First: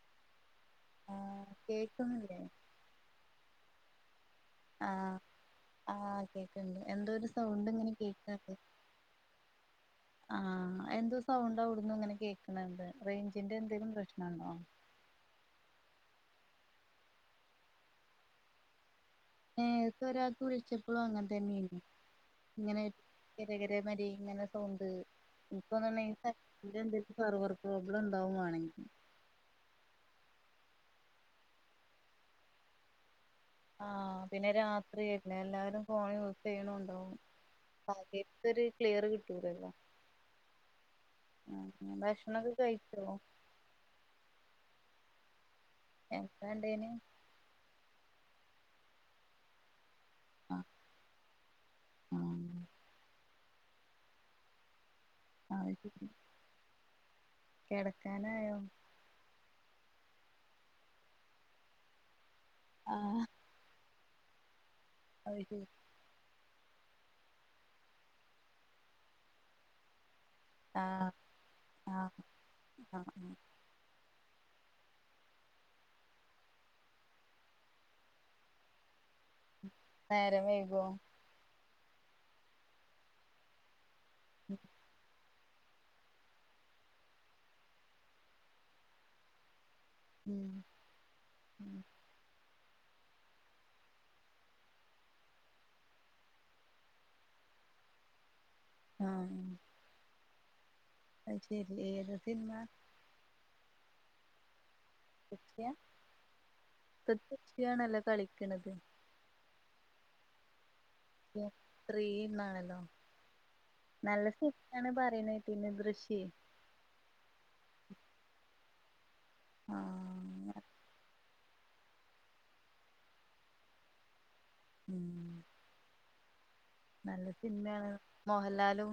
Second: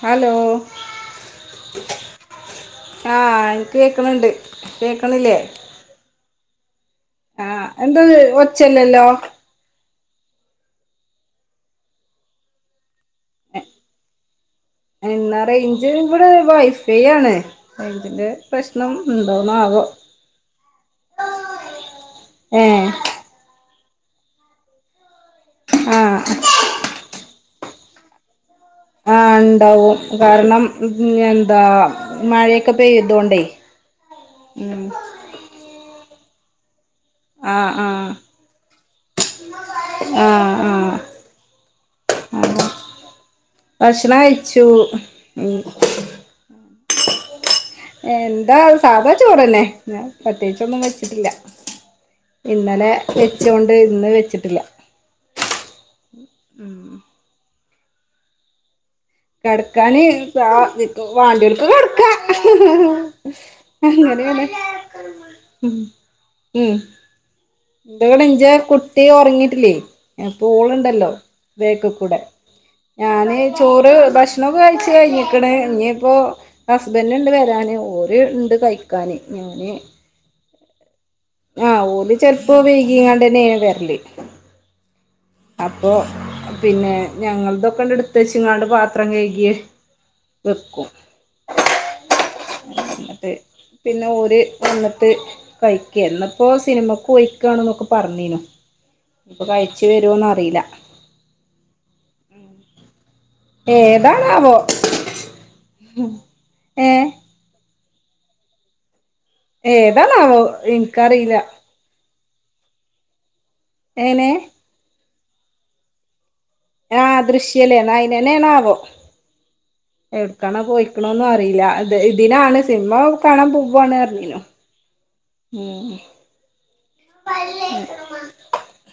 Hello ആഹ് കേക്കുന്നില്ലേ? ആഹ് എനിക്ക് കേക്കണുണ്ട്. ആഹ് ആഹ് കേക്കണ്ട് എന്തോരു സൗണ്ട് ആഹ് ഇങ്ങനെ എന്തത് കേൾക്കാത്തെ ഒച്ചല്ലല്ലോ ആഹ് എന്തോ സൗണ്ട് അവിടുന്നു ഇങ്ങനെ കേൾക്കണണ്ട് റേഞ്ചിന്റെ എന്തേലും പ്രശ്നാണോ എന്നാ റേഞ്ച് ഇവിടെ വൈഫൈ ആണ് അയിന്റെ പ്രശ്നം ഇണ്ടോ? ഏഹ്ഇപ്പൊ ഒരാൾക്ക് വിളിച്ചപ്പോളും അങ്ങനെ തന്നെ ആയിരുന്നു ഇങ്ങനെ ഏഹ് കിര കിര മാരി ഇങ്ങനെ സൗണ്ട് ആഹ് [unintelligible] സെർവർ പ്രോബ്ലം ഉണ്ടാവുവാണെങ്കിൽ ആഹ് ഉണ്ടാവും കാരണം എന്താ മഴയൊക്കെ പെയ്തോണ്ടേ ആഹ് പിന്നെ ഉം രാത്രിയല്ലേ എല്ലാരും ഫോൺ യൂസ് ചെയ്യണുവുണ്ടാവും ആഹ് ആഹ് മഴയത്ത് ഒരു ക്ലിയർ കിട്ടൂല്ലല്ലോ ആഹ് ആഹ് ഭക്ഷണൊക്കെ കഴിച്ചോ ആഹ് ഭക്ഷണം കഴിച്ചു ഉം എന്താ ഉണ്ടേന് എന്താ സാധാ ചോറ് തന്നെ ഞാൻ ആഹ് പ്രത്യേകിച്ചൊന്നും വെച്ചിട്ടില്ല ആഹ് ഇന്നലെ വെച്ചോണ്ട് ഇന്ന് വെച്ചിട്ടില്ല [unintelligible] ഉം കിടക്കാനായോ? കിടക്കാന് വാണ്ടിയോരുക്ക് കിടക്കാം ആഹ് അങ്ങനെയാണ് അത് ശരി ഉം ഉം [unintelligible] കുട്ടി ഉറങ്ങിട്ടില്ലേ അപ്പോ ആഹ് ഓളുണ്ടല്ലോ ബാക്കികൂടെ ആഹ് ആഹ് ആഹ് ഞാന് ചോറ് ഭക്ഷണവൊക്കെ കഴിച്ചു കഴിഞ്ഞിക്കണ് ഇനി ഇപ്പോ ഹസ്ബൻറ് ഉണ്ട് വരാന് ഓര് ഉണ്ട് കഴി ക്കാന് [unintelligible] നേരം വൈകോ ആഹ് ഓല് ചെലപ്പോൾ വൈകിങ്ങാണ്ടന്നെ വരല് ഉം അപ്പൊ പിന്നെ ഞങ്ങളതൊക്കെണ്ട് എടുത്തുച്ച് ഇങ്ങാണ്ട് പാത്രം കഴുകിയെ ഉം വെക്കും [unintelligible] അതെ പിന്നെ ഓര് വന്നിട്ട് കഴിക്ക ഇന്നിപ്പോ സിനിമക്ക് പോയി ഇരിക്കുവാന്നൊക്കെ പറഞ്ഞീന് ഇനീപ്പൊ ആഹ് കഴിച്ചു വരുമോന്ന് അറിയില്ല അത് ശെരി ഏത് സിനിമ ഏതാണ് ആവോ [unintelligible] കളിക്കണത് ഏതാണ് ആവോ എനിക്കറിയില്ല ഫ്രീ ഇന്നാണല്ലോ നല്ല എങ്ങനെ സെറ്റാണ് പറയുന്നേട്ടു ദൃശ്യേ ആഹ് ദൃശ്യല്ലേ എന്നാ അയിനനെ ആണോ ആവോ എവിടക്കാണോ ആഹ് പോയിക്കണോന്നും അറിയില്ല അത് ഇതിനാണ് സിനിമ കാണാൻ പോവാണ് പറഞ്ഞീനു ഉം ഉം നല്ല സിനിമയാണ് മോഹൻലാലും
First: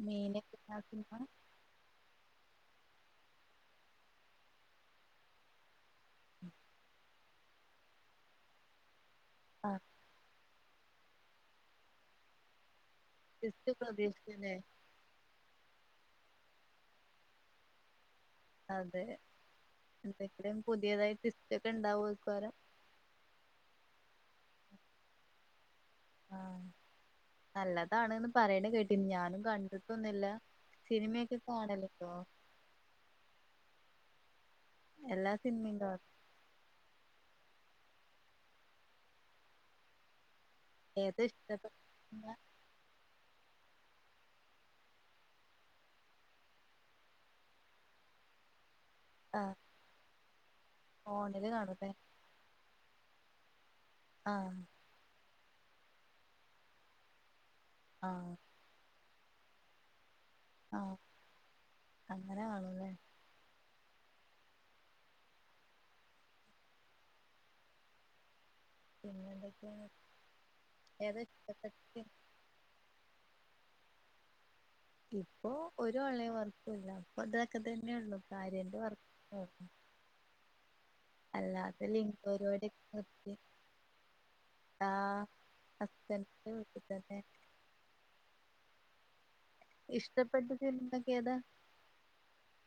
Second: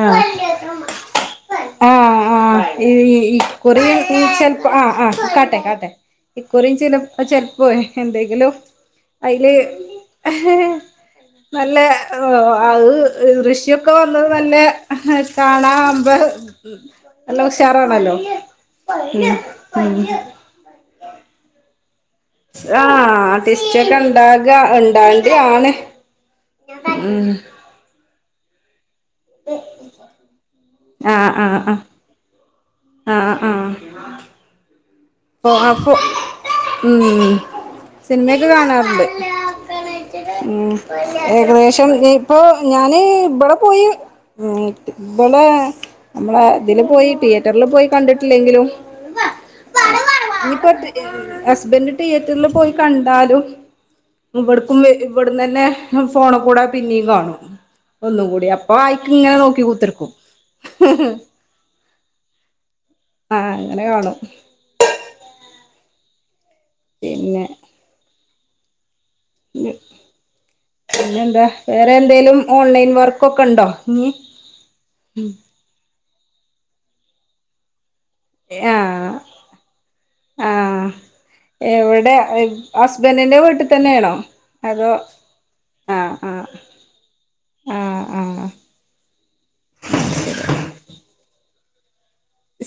ആ മീനയൊക്കെ ആഹ് സിനിമ ആഹ് ആഹ് ഈ കുറി ഈ ചെലപ്പോ ആ്ഹ്ആഹ് കാട്ടെ കാട്ടെ ഇക്കുറയും ചില ചെലപ്പോൾ എന്തെങ്കിലും അതില് ആഹ് നല്ല അത് ട്വിസ്റ്റ് ഋഷിയൊക്കെ വന്ന പ്രതീക്ഷിച്ചല്ലേ കാണാവുമ്പ നല്ലാം ഉഷാറാണല്ലോ അതെ ഉം ഉം എന്തെക്കയും പുതിയതായി സ്റ്റൊക്കെ ഉണ്ടാവോ കാരം ആഹ ടിസ്റ്റ ഒക്കെ ഉണ്ടാക ഉണ്ടാണ്ട ആണ് ആഹ് ഉം നല്ലതാണന്ന് പറയണ കേട്ട് പിന്നെ ഞാനും കണ്ടിട്ടൊന്നുമില്ല ആഹ് സിനിമയൊക്കെ ആഹ് ആഹ് കാണാൻ ഉണ്ട് ആഹ് ആഹ് എല്ലാ ഓഹ് സിനിമയും അപ്പോ കാണും ഉം സിനിമയൊക്കെ കാണാറുണ്ട് ഉ ഏതാ ഇഷ്ടപ്പെട്ട ഏകദേശം സിനിമ ഇപ്പൊ ഞാന് ഇവിടെ പോയി ഇവിള് നമ്മള് ഇതില് പോയി തിയേറ്ററിൽ പോയി കണ്ടിട്ടില്ലെങ്കിലും ആഹ് ഇനി ഇപ്പോൾ ഫോണില് കാണൂല്ലേ ഹസ്ബൻഡ് തിയേറ്ററിൽ പോയി കണ്ടാലും ആഹ് ഇവിടക്കും ഇവിടന്ന് തന്നെ ഫോണ് കൂട പിന്നെയും കാണും ഒന്ന ആഹ് കൂടി അപ്പ ആയിക്ക ഇങ്ങനെ നോക്കി കുൂത്തിർക്കും ആഹ് അങ്ങനെ കാണല്ലേ ആഹ് അങ്ങനെ കാണും പിന്നെ പിന്നെ എന്തൊക്കെയാണ് പിന്നെ ഏതാ എന്താ ഇഷ്ടപ്പെട്ട വേറെ സിനിമ എന്തേലും ഓൺലൈൻ വർക്കൊക്കെ ഉണ്ടോ ഇഞ്ഞി ഇപ്പൊ ഒരു ഓൺലൈൻ വർക്കുല്ല അപ്പൊ അതൊക്കെ തന്നെയ ഉള്ളൂ ആഹ് ആഹ് അല്ലാതെ ലിങ്ക് എവിടെ പരിപാടിയൊക്കെ നിർത്തി ഹസ്ബൻറിന്റെ വീട്ടിൽ തന്നെയാണോ അതോ ആഹ് ആഹ് ഹസ്ബൻ്റിൻ്റെ വീട്ടില് തന്നെ ആഹ് ആഹ് ഇഷ്ടപ്പെട്ട സിനിമക്കെ അതാ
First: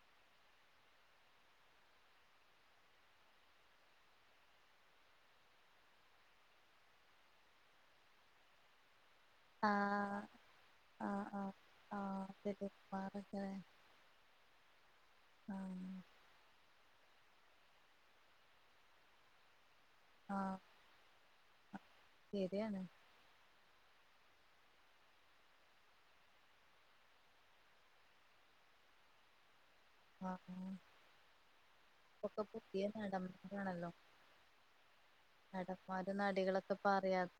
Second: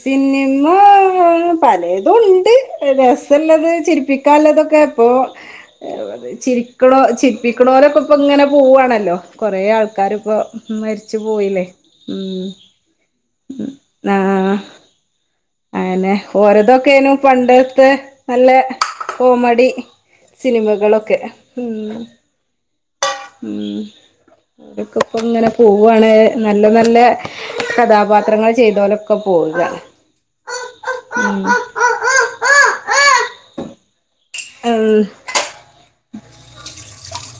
സിനിമ പലതും ഉണ്ട് രസ ള്ളത് ചിരിപ്പിക്കാല്ലതൊക്കെ ചിരിക്കണോ ചിരിപ്പിക്കണോരൊക്കെ ഇപ്പം ഇങ്ങനെ പോവാണല്ലോ കൊറെ ആഹ് ആൾക്കാരിപ്പോ മരിച്ചു ആഹ് ആഹ് പോയില്ലേ ആഹ് ഉം അതെ ആഹ് ആഹ് അങ്ങനെ ഓരോതൊക്കെനും പണ്ടത്തെ നല്ല കോമഡി ആഹ് സിനിമകളൊക്കെ ഉം ശരിയാണ് ഉം അവരൊക്കെ ഇപ്പം ഇങ്ങനെ പോവാണ് നല്ല നല്ല കഥാപാത്രങ്ങൾ ചെയ്തോലൊക്കെ പോവുക ആഹ് ഉം ഒക്കെ പുതിയ നടൻമാരാണല്ലോ അവൂ നടൻമാരും നടികളൊക്കെ അറിയാത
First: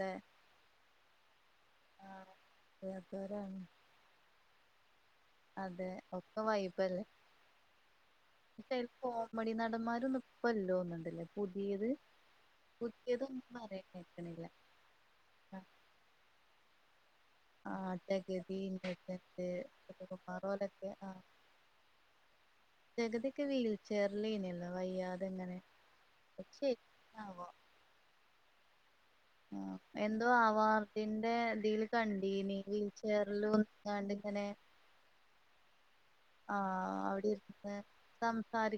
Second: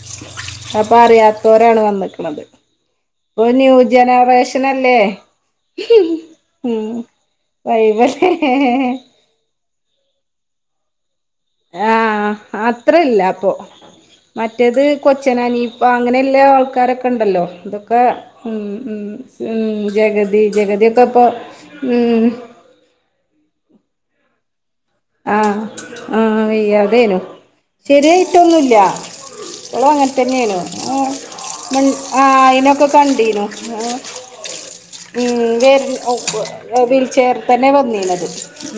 അപ്പൊ അറിയാത്തവരാണ് വന്നിക്കണത് അറിയാത്ത ഓഹ് ന്യൂ ജനറേഷനല്ലേ അതെ ഒക്കെ വൈബ് ഉം അല്ലേ വൈബല്ലേ ചപ്പോ മടി നടന്മാരും ഇപ്പല്ലോ തോന്നുണ്ടല്ലേ ആഹ് അത്രല്ല അപ്പൊ പറയാൻ കേക്കണില്ല മറ്റേത് കൊച്ചനാനീ അപ്പ അങ്ങനെയുള്ള ആൾക്കാരൊക്കെ ഉണ്ടല്ലോ ആഹ് ഇതൊക്കെ ജഗതി ഉം ഉം ഇന്നസെന്റ് ഉം സുകുമാർ ജഗതി ഓലൊക്കെ ജഗദീക്കപ്പോ ജ കതിയൊക്ക വീൽചർ ലേനല്ലോ വയ്യാ ആഹ് ആഹ് വയ്യാതേനു ആവോ ശരിയായിട്ടൊന്നുംല്ല ആഹ് എന്തോ ആവാർഡിന്റെ ഇതിൽ മൺ ആഹ് കണ്ടീനി അയിനൊക്കെ കണ്ടീനു ആഹ് വീൽചെയറിൽവന്നാണ്ട് തന്നെ ഉം വേര് ആഹ് അവിടെ വീൽചെയർ തന്നെ വന്നീന്നത്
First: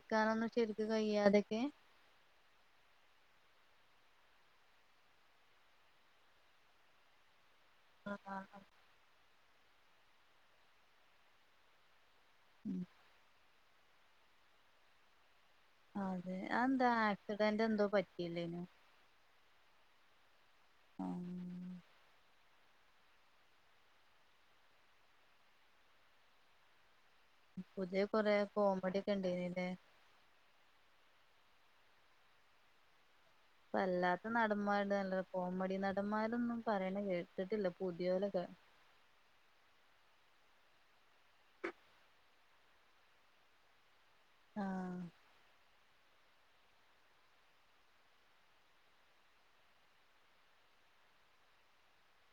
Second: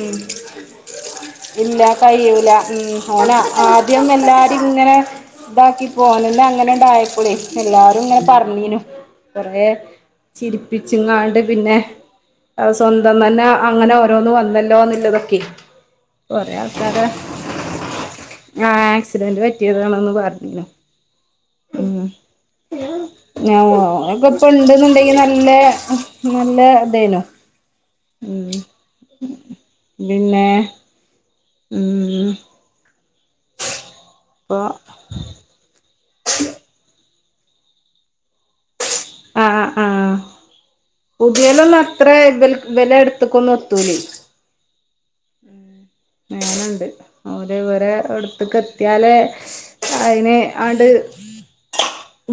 ഉം ശെരിക്ക് കയ്യാ അതൊക്കെ കഴൂല ഉം ഓനെ ആദ്യം എല്ലാരും ഇങ്ങനെ ഇതാക്കി പോനല്ല അങ്ങനെ ഇണ്ടായപ്പോളേ എല്ലാരും ഇങ്ങനെ പറഞ്ഞീനു കൊറെ ചിരിപ്പിച്ചുംങ്ങാണ്ട് പിന്നെ അത് ഉം സ്വ ന്തം തന്നെ അങ്ങനെ ഓരോന്ന് വന്നല്ലോ ന്നുള്ളതൊക്കെ അതെ കൊറെ അതെന്താ ആൾക്കാരെ ആക്സിഡന്റ് എന്തോ പറ്റിയില്ലേനോ ഞാ ആക്സിഡന്റ് പറ്റിയതാണന്ന് പറഞ്ഞു ആഹ് ഓ ക്കെ പ്പ ഇണ്ടെന്ന്ണ്ടെങ്കി നല്ല നല്ല ഇതായിന്നു പുതിയ കൊറെ കോമഡി ഒക്കെ ണ്ടായിനിലേ പിന്നെ ഉം പ്പല്ലാത്ത ഇപ്പൊ നടന്മാരു നല്ല കോമഡി നടന്മാരൊന്നും പറയണ കേ ത്തിട്ടില്ല പുതിയോലൊക്കെ ആ ആ ആ പുതിയൊലൊന്നും അത്ര ഇവ് ഇവലെ എടുത്തക്കൊന്നും എത്തൂലേ ആഹ് ങ്ങനെണ്ട് ഓര് ഇവരെ അടുത്തക്ക് എത്തിയാലേ അയിന് ആണ്ട്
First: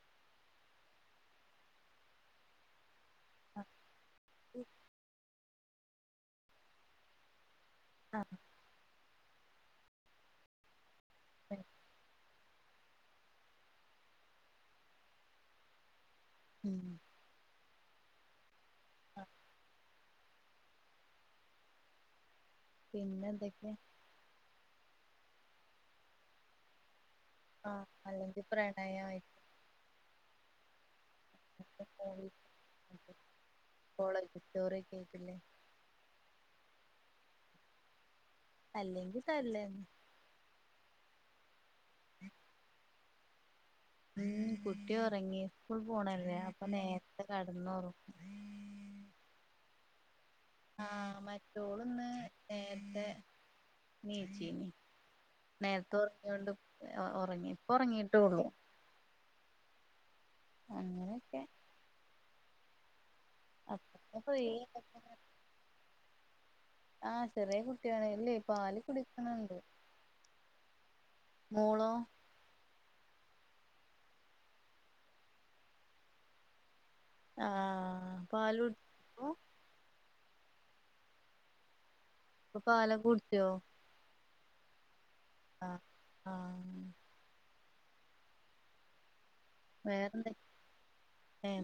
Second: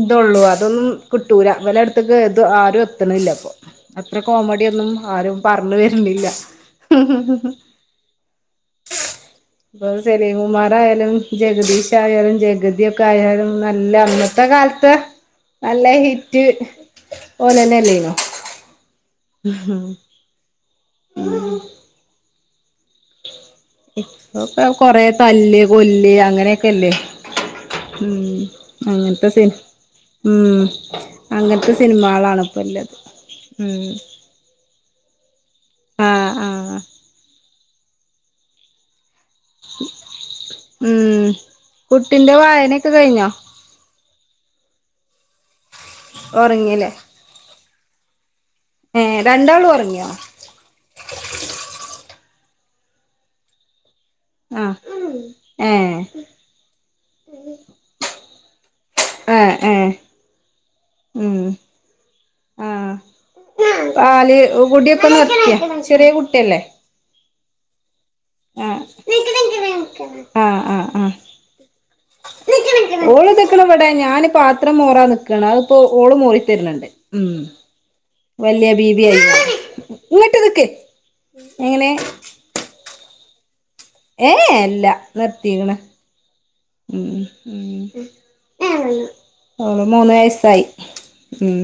ഇതൊള്ളൂ അതൊന്നും കിട്ടൂല ഇവലെടുത്തുക്ക് ത് ആരും എത്ത്ണില്ല ഇപ്പൊ അത്ര കോമഡി ഒന്നും ആരും പറഞ്ഞ് വരണില്ല ആ ഇപ്പൊ സലീം കുമാർ ആയാലും ജഗദീഷയാലും ജഗതി യൊ ക്കെയാലും നല്ല അന്നത്തെ കാലത്ത് നല്ല ഹിറ്റ് ഉം ഓലെന്നല്ലേനോ ആ ഉം ഉം പിന്നെന്തൊക്കെ ഇപ്പൊക്കെ കൊറെ തല്ല് കൊല്ല് അങ്ങനെക്കെല്ലേ ആഹ് ഉം അല്ലെങ്കിൽ അങ്ങനത്തെ പ്രണയായിട്ട് സി ഉം അങ്ങനത്തെ സിനിമളാണ് ഇപ്പോല്ലത് ഉം ചോറ് വെയിച്ച് പിന്നെ ആ ആഹ് അല്ലെങ്കിൽ തല്ലന്നെ ഉം കുട്ടിന്റെ വായനൊക്കെ കഴിഞ്ഞോ ഉം കുട്ടി ഉറങ്ങി സ്കൂൾ പോണല്ലേ അപ്പൊ ഉറങ്ങില്ലേ നേരത്തെ കടന്നോറങ്ങും ഏ രണ്ടാളോറങ്ങിയോ ആ മറ്റോള്ന്ന് നേരത്തെ നീച്ചീനി ആഹ് ഏഹ് നേരത്തെ ഉറങ്ങൊണ്ട് ഉറങ്ങി പ്പ ഉറങ്ങിട്ടേള്ളു ഏ ഏ അങ്ങനെയൊക്കെ ആഹ് അപ്പ പാല് ഫ്രീ കുടിയൊക്കെ നിർത്തിയ ചെറിയ കുട്ടിയല്ലേ ആ ചെറിയ കുട്ടിയാണ് ഇല്ലേ പാല് കുടിക്കണ് ണ്ട് ആ ആ ആ മോളോ ഓള് ഇതക്ക്ണ് ഇവ്ടേ ഞാന് പാത്രം മോറാന് നിക്കാണ് അതിപ്പോ ഓള് മോറിത്തര്ണ് ണ്ട് ആഹ് പാല് വല്യ ബീബി കുടിച്ചു ആയിങ്ങാണ്ട് ഇങ്ങട്ട് നിക്ക് എങ്ങനെ ഇപ്പൊ പാലൊക്കെ കുടിക്കോ ഏഹ് ഏഹ് ഇല്ല നിർത്തിക്ക്ണ് ആഹ് ആഹ് ഉം ഉം ഓള് മൂന്ന് വേറെന്തൊക്കെ വയസായി ഉം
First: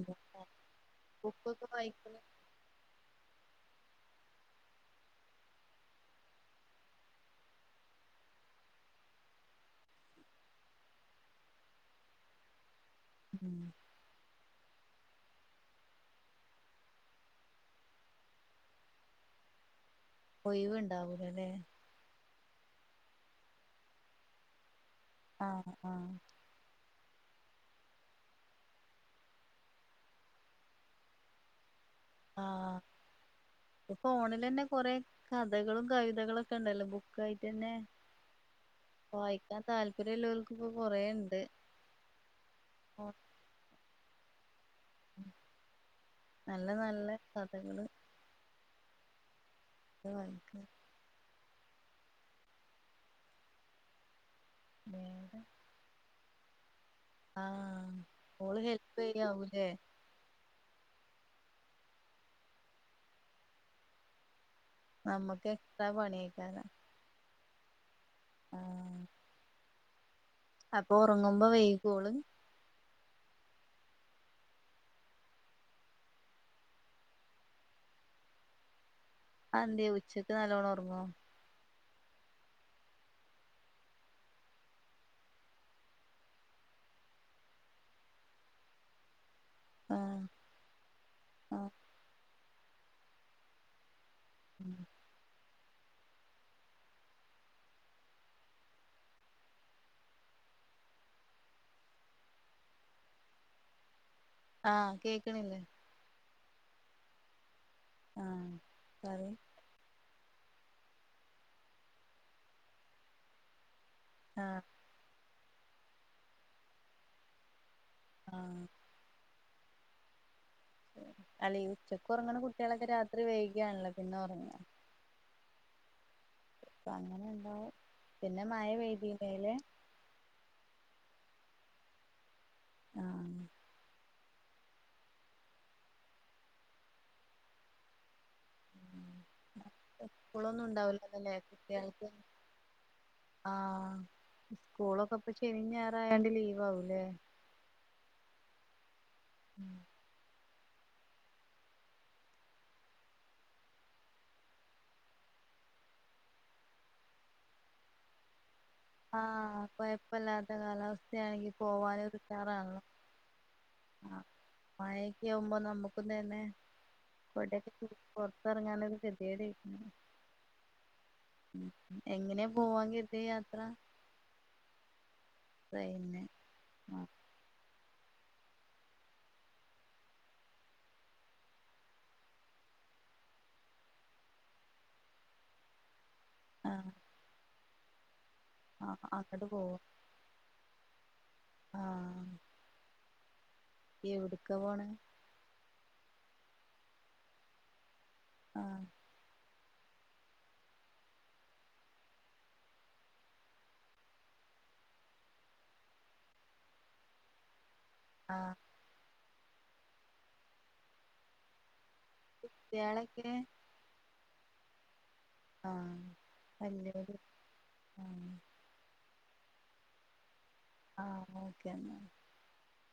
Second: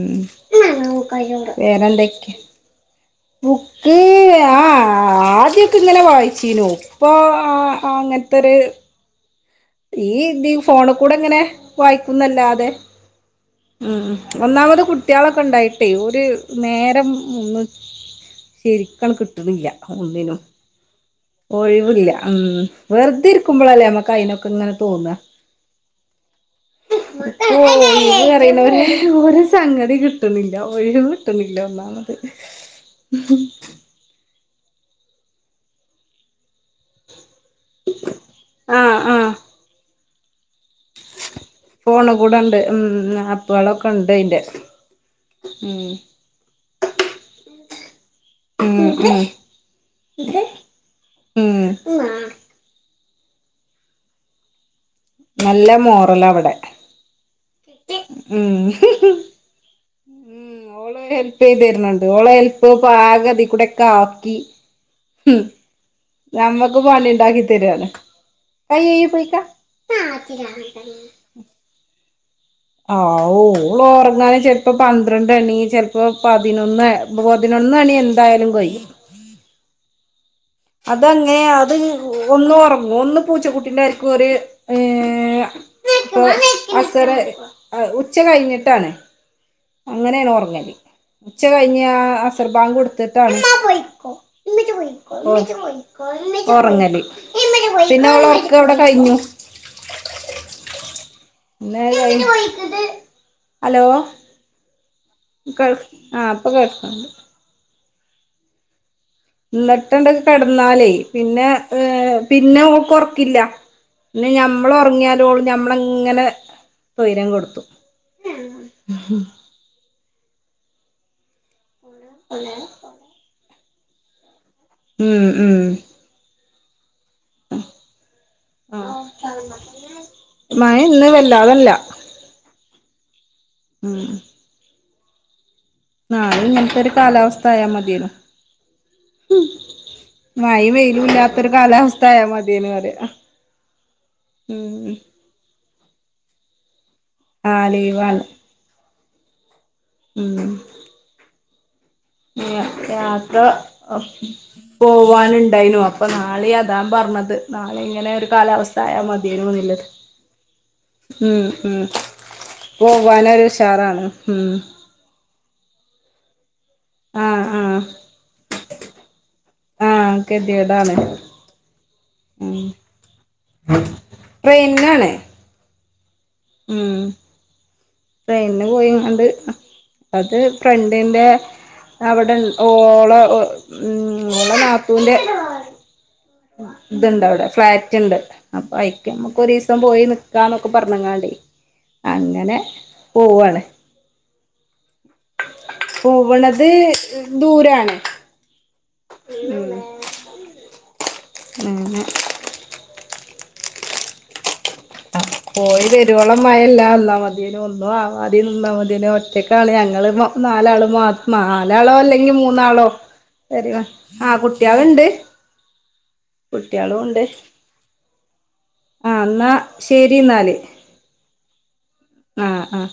ബുക്കൊക്കെ വായിക്കല് വേറെന്തൊക്കെ ബുക്ക്‌ ആഹ് ആദ്യൊക്കെ ഇങ്ങനെ വായിച്ചീനു ഇപ്പൊ അങ്ങനത്തൊരു ഈ ഇത് ഫോണ് കൂടെ ഇങ്ങനെ വായിക്കുംന്ന് അല്ലാതെ ഉം ഉം ഒന്നാമത് കുട്ടികളൊക്കെ ഉണ്ടായിട്ടേ ഒരു നേരം ഒന്ന് ശരിക്കണ് കിട്ട്ണില്ല ഒന്നിനും ഒയിവ്ഇണ്ടാവും ഒഴിവില്ല ഉം വെറുതെ ഇരിക്കുമ്പോളല്ലേ നമക്ക് അയിനൊക്കെ ഇങ്ങനെ തോന്നാ ആഹ് ആഹ് ഇപ്പൊ ഒഴിവ് പറയ്ണ ഒരു ഒരു സംഗതി കിട്ട്ണില്ല ഒഴിവ് കിട്ട്ന്നില്ല ഒന്നാമത് ആഹ ഇ ഫോണിലെന്നെ കൊറേ കഥകളും കവിതകളൊക്കെ ഉണ്ടല്ലോ ബു യിട്ടെന്നെ ആ ആ വായിക്കാൻ താല്പര്യംള്ളോൽക്ക് ഫോണ് കൂടണ്ട് ഉം ആപ്പാളൊക്കെ ഇണ്ട് അയിന്റെ ഉം നല്ല നല്ല കഥകള് ഉം ഉം അത്‌ വായിക്ക ഉം വേറെ നല്ല മോറലാ ഇവിടെ ആഹ ഓള് ഹെൽപ് ചെയ്യാവുലേ ഓൾ ഹെൽപ് ചെയ്ത് തര്ണണ്ട് ഓളെ ഹെൽപ്പ് ഇപ്പൊ ആകെ ഇതിൽകൂടെ ഒക്കെ ആക്കി ഉം നമ്മക്ക് എക്സ്ട്രാ പണിയേക്കാരം ഞമ്മക്ക് പണി ഇണ്ടാക്കി തരാണ് കൈ ആഹ് കയികി പൊയ്ക്ക അങ്ങുമ്പോ വെയിക്കോ ഓള് ആഹ് ഓള് ഉറങ്ങാൻ ചിലപ്പോ പന്ത്രണ്ട് മണി ചിലപ്പോ പതിനൊന്ന് പതിനൊന്ന് മണി എന്തായാലും കയ്യും അത് എന്ത്യേ ഉച്ചയ്ക്ക് നല്ലോണം ഒറങ്ങോ അതങ്ങനെ അത് ഒന്ന് ഉറങ്ങും ഒന്ന് പൂച്ചക്കുട്ടിന്റെമാര്ക്ക് ഒരു ഏഹ് ഇപ്പൊ അസറ് ഉച്ച കഴിഞ്ഞിട്ടാണ് ആഹ് അങ്ങനെയാണ് ഒറങ്ങല് ഉച്ച ആഹ് കഴിഞ്ഞ് ആ അസർബാങ്ക് കൊടുത്തിട്ടാണ് ഉം ഒറങ്ങല് പിന്നെ ഓളെ ഒറക്ക് അവിടെ കഴിഞ്ഞു പിന്നെ അത്‌ കയിഞ്ഞ് ഹലോ ആഹ കേക്ക് കേൾ ആഹ് ഇപ്പൊ കേക്കാണ്ട് ആഹ് പറയ് ഇന്നിട്ട് അണ്ട് കിടന്നാലേ പിന്നെ ഏഹ് പിന്നെ ഓക്ക് ഒറക്കില്ല പിന്നെ ആഹ് ഞമ്മൾ ഉറങ്ങിയാലും ഓള് ഞമ്മളെ ഇങ്ങനെ തൊയ്രം കെടുത്തും ആഹ് [unintelligible] അല്ലെ ഈ ഉച്ചക്ക് ഉറങ്ങ്ണ കുട്ട്യാളൊക്കെ രാത്രി വൈകി ആണല്ലോ പിന്നെ ഉറങ്ങ ഉം ഉം അപ്പ അങ്ങനെ ഇണ്ടാവും പിന്നെ മഴ പെയ്തിണ്ടേൽ ആഹ് മഴ ഇന്ന് വല്ലാ അതല്ല ആഹ് ഉം ആഹ് അത് ഇങ്ങനത്തെ ഒരു കാലാവസ്ഥ ആയാ മതിയേന്ന് ഉം എപ്പോളൊന്നും ഉണ്ടാവില്ലന്നല്ലേ കാലാവസ്ഥ കത്യകൾക്ക് ആയാൽ മതിയേനു പറയാ ആഹ് ഉം സ്കൂളൊക്കെ ഇപ്പൊ ശനിയും ഞറായതുണ്ട് ലീവ് ആവൂല്ലേ ആഹ് ലീവാന്ന് ഉം ഉം.. ത്ര [unintelligible] പോവാൻയിണ്ടായിനു അപ്പോ നാളെ അതാ പറഞ്ഞത് നാളെ ഇങ്ങനെ ഒരു കാലാവസ് ചായ ആഹ് മതിനന്നില്ല് കൊഴപ്പല്ലാത്ത ഉം കാലാവസ്ഥയാണെങ്കി ഉം പോവാനും ഉഷാറാണല്ലോ പോവാനരു ചാറാണ് ആഹ് ഉം മഴയൊക്കെ ആവുമ്പോ നമ്മുക്കെ തന്നെ ആഹ് കൊടൊക്കെ ആഹ് പിടിച്ച് പുറത്തിറങ്ങാനൊരു പ്രത്യകത ആഹ് ഗതികേടാണ് എങ്ങനെയ പോവാൻ കിട്ടിയ യാത്ര ട്രെയിനിൽ ആണ് ട്രെയിന് ഉം ട്രെയിനിന് പോയിയെങ്ങാണ്ട് അത് ഫ്രണ്ടിന്റെ അവിടെ ഓള് ഉ ഓൾടെ നാത്തൂന്റെ ഇതണ്ട് അവിടെ ഫ്ളാറ്റ് ഇണ്ട്. അപ്പോ ആഹ് അയിക്കമക്ക് അങ്ങട്ട് ഒരു പോവാ ദിവസം പോയി നിക്കാന്നൊക്കെ പറഞ്ഞങ്ങാണ്ടേ അങ്ങനെ പോവാണ്. എവിടെക്കെ പോണേ പോവാണത് ദൂരാണ്. ആഹ് ഉം [inaudible] പോയി വെരുവോളം മഴയില്ല അന്നാ മതിനു ഒന്നും ആവാതെ ആഹ് ഇരുന്ന മതിയേനും ഒ ഒറ്റക്കാണ് ഞങ്ങള് നാലാള് മാ നാലാളോ അല്ലെങ്കിൽ മൂന്നാളോ കുട്ട്യാളൊക്കെ വരിക ആഹ് കുട്ടിയാൾ ഉണ്ട് ആഹ് കുട്ടിയാളും വല്ല്യോല് ഉണ്ടേ ഉം. ആ എന്നാ ശരി എന്നാല് ആഹ് ഓക്കെ എന്നൽ ആഹ് ആഹ്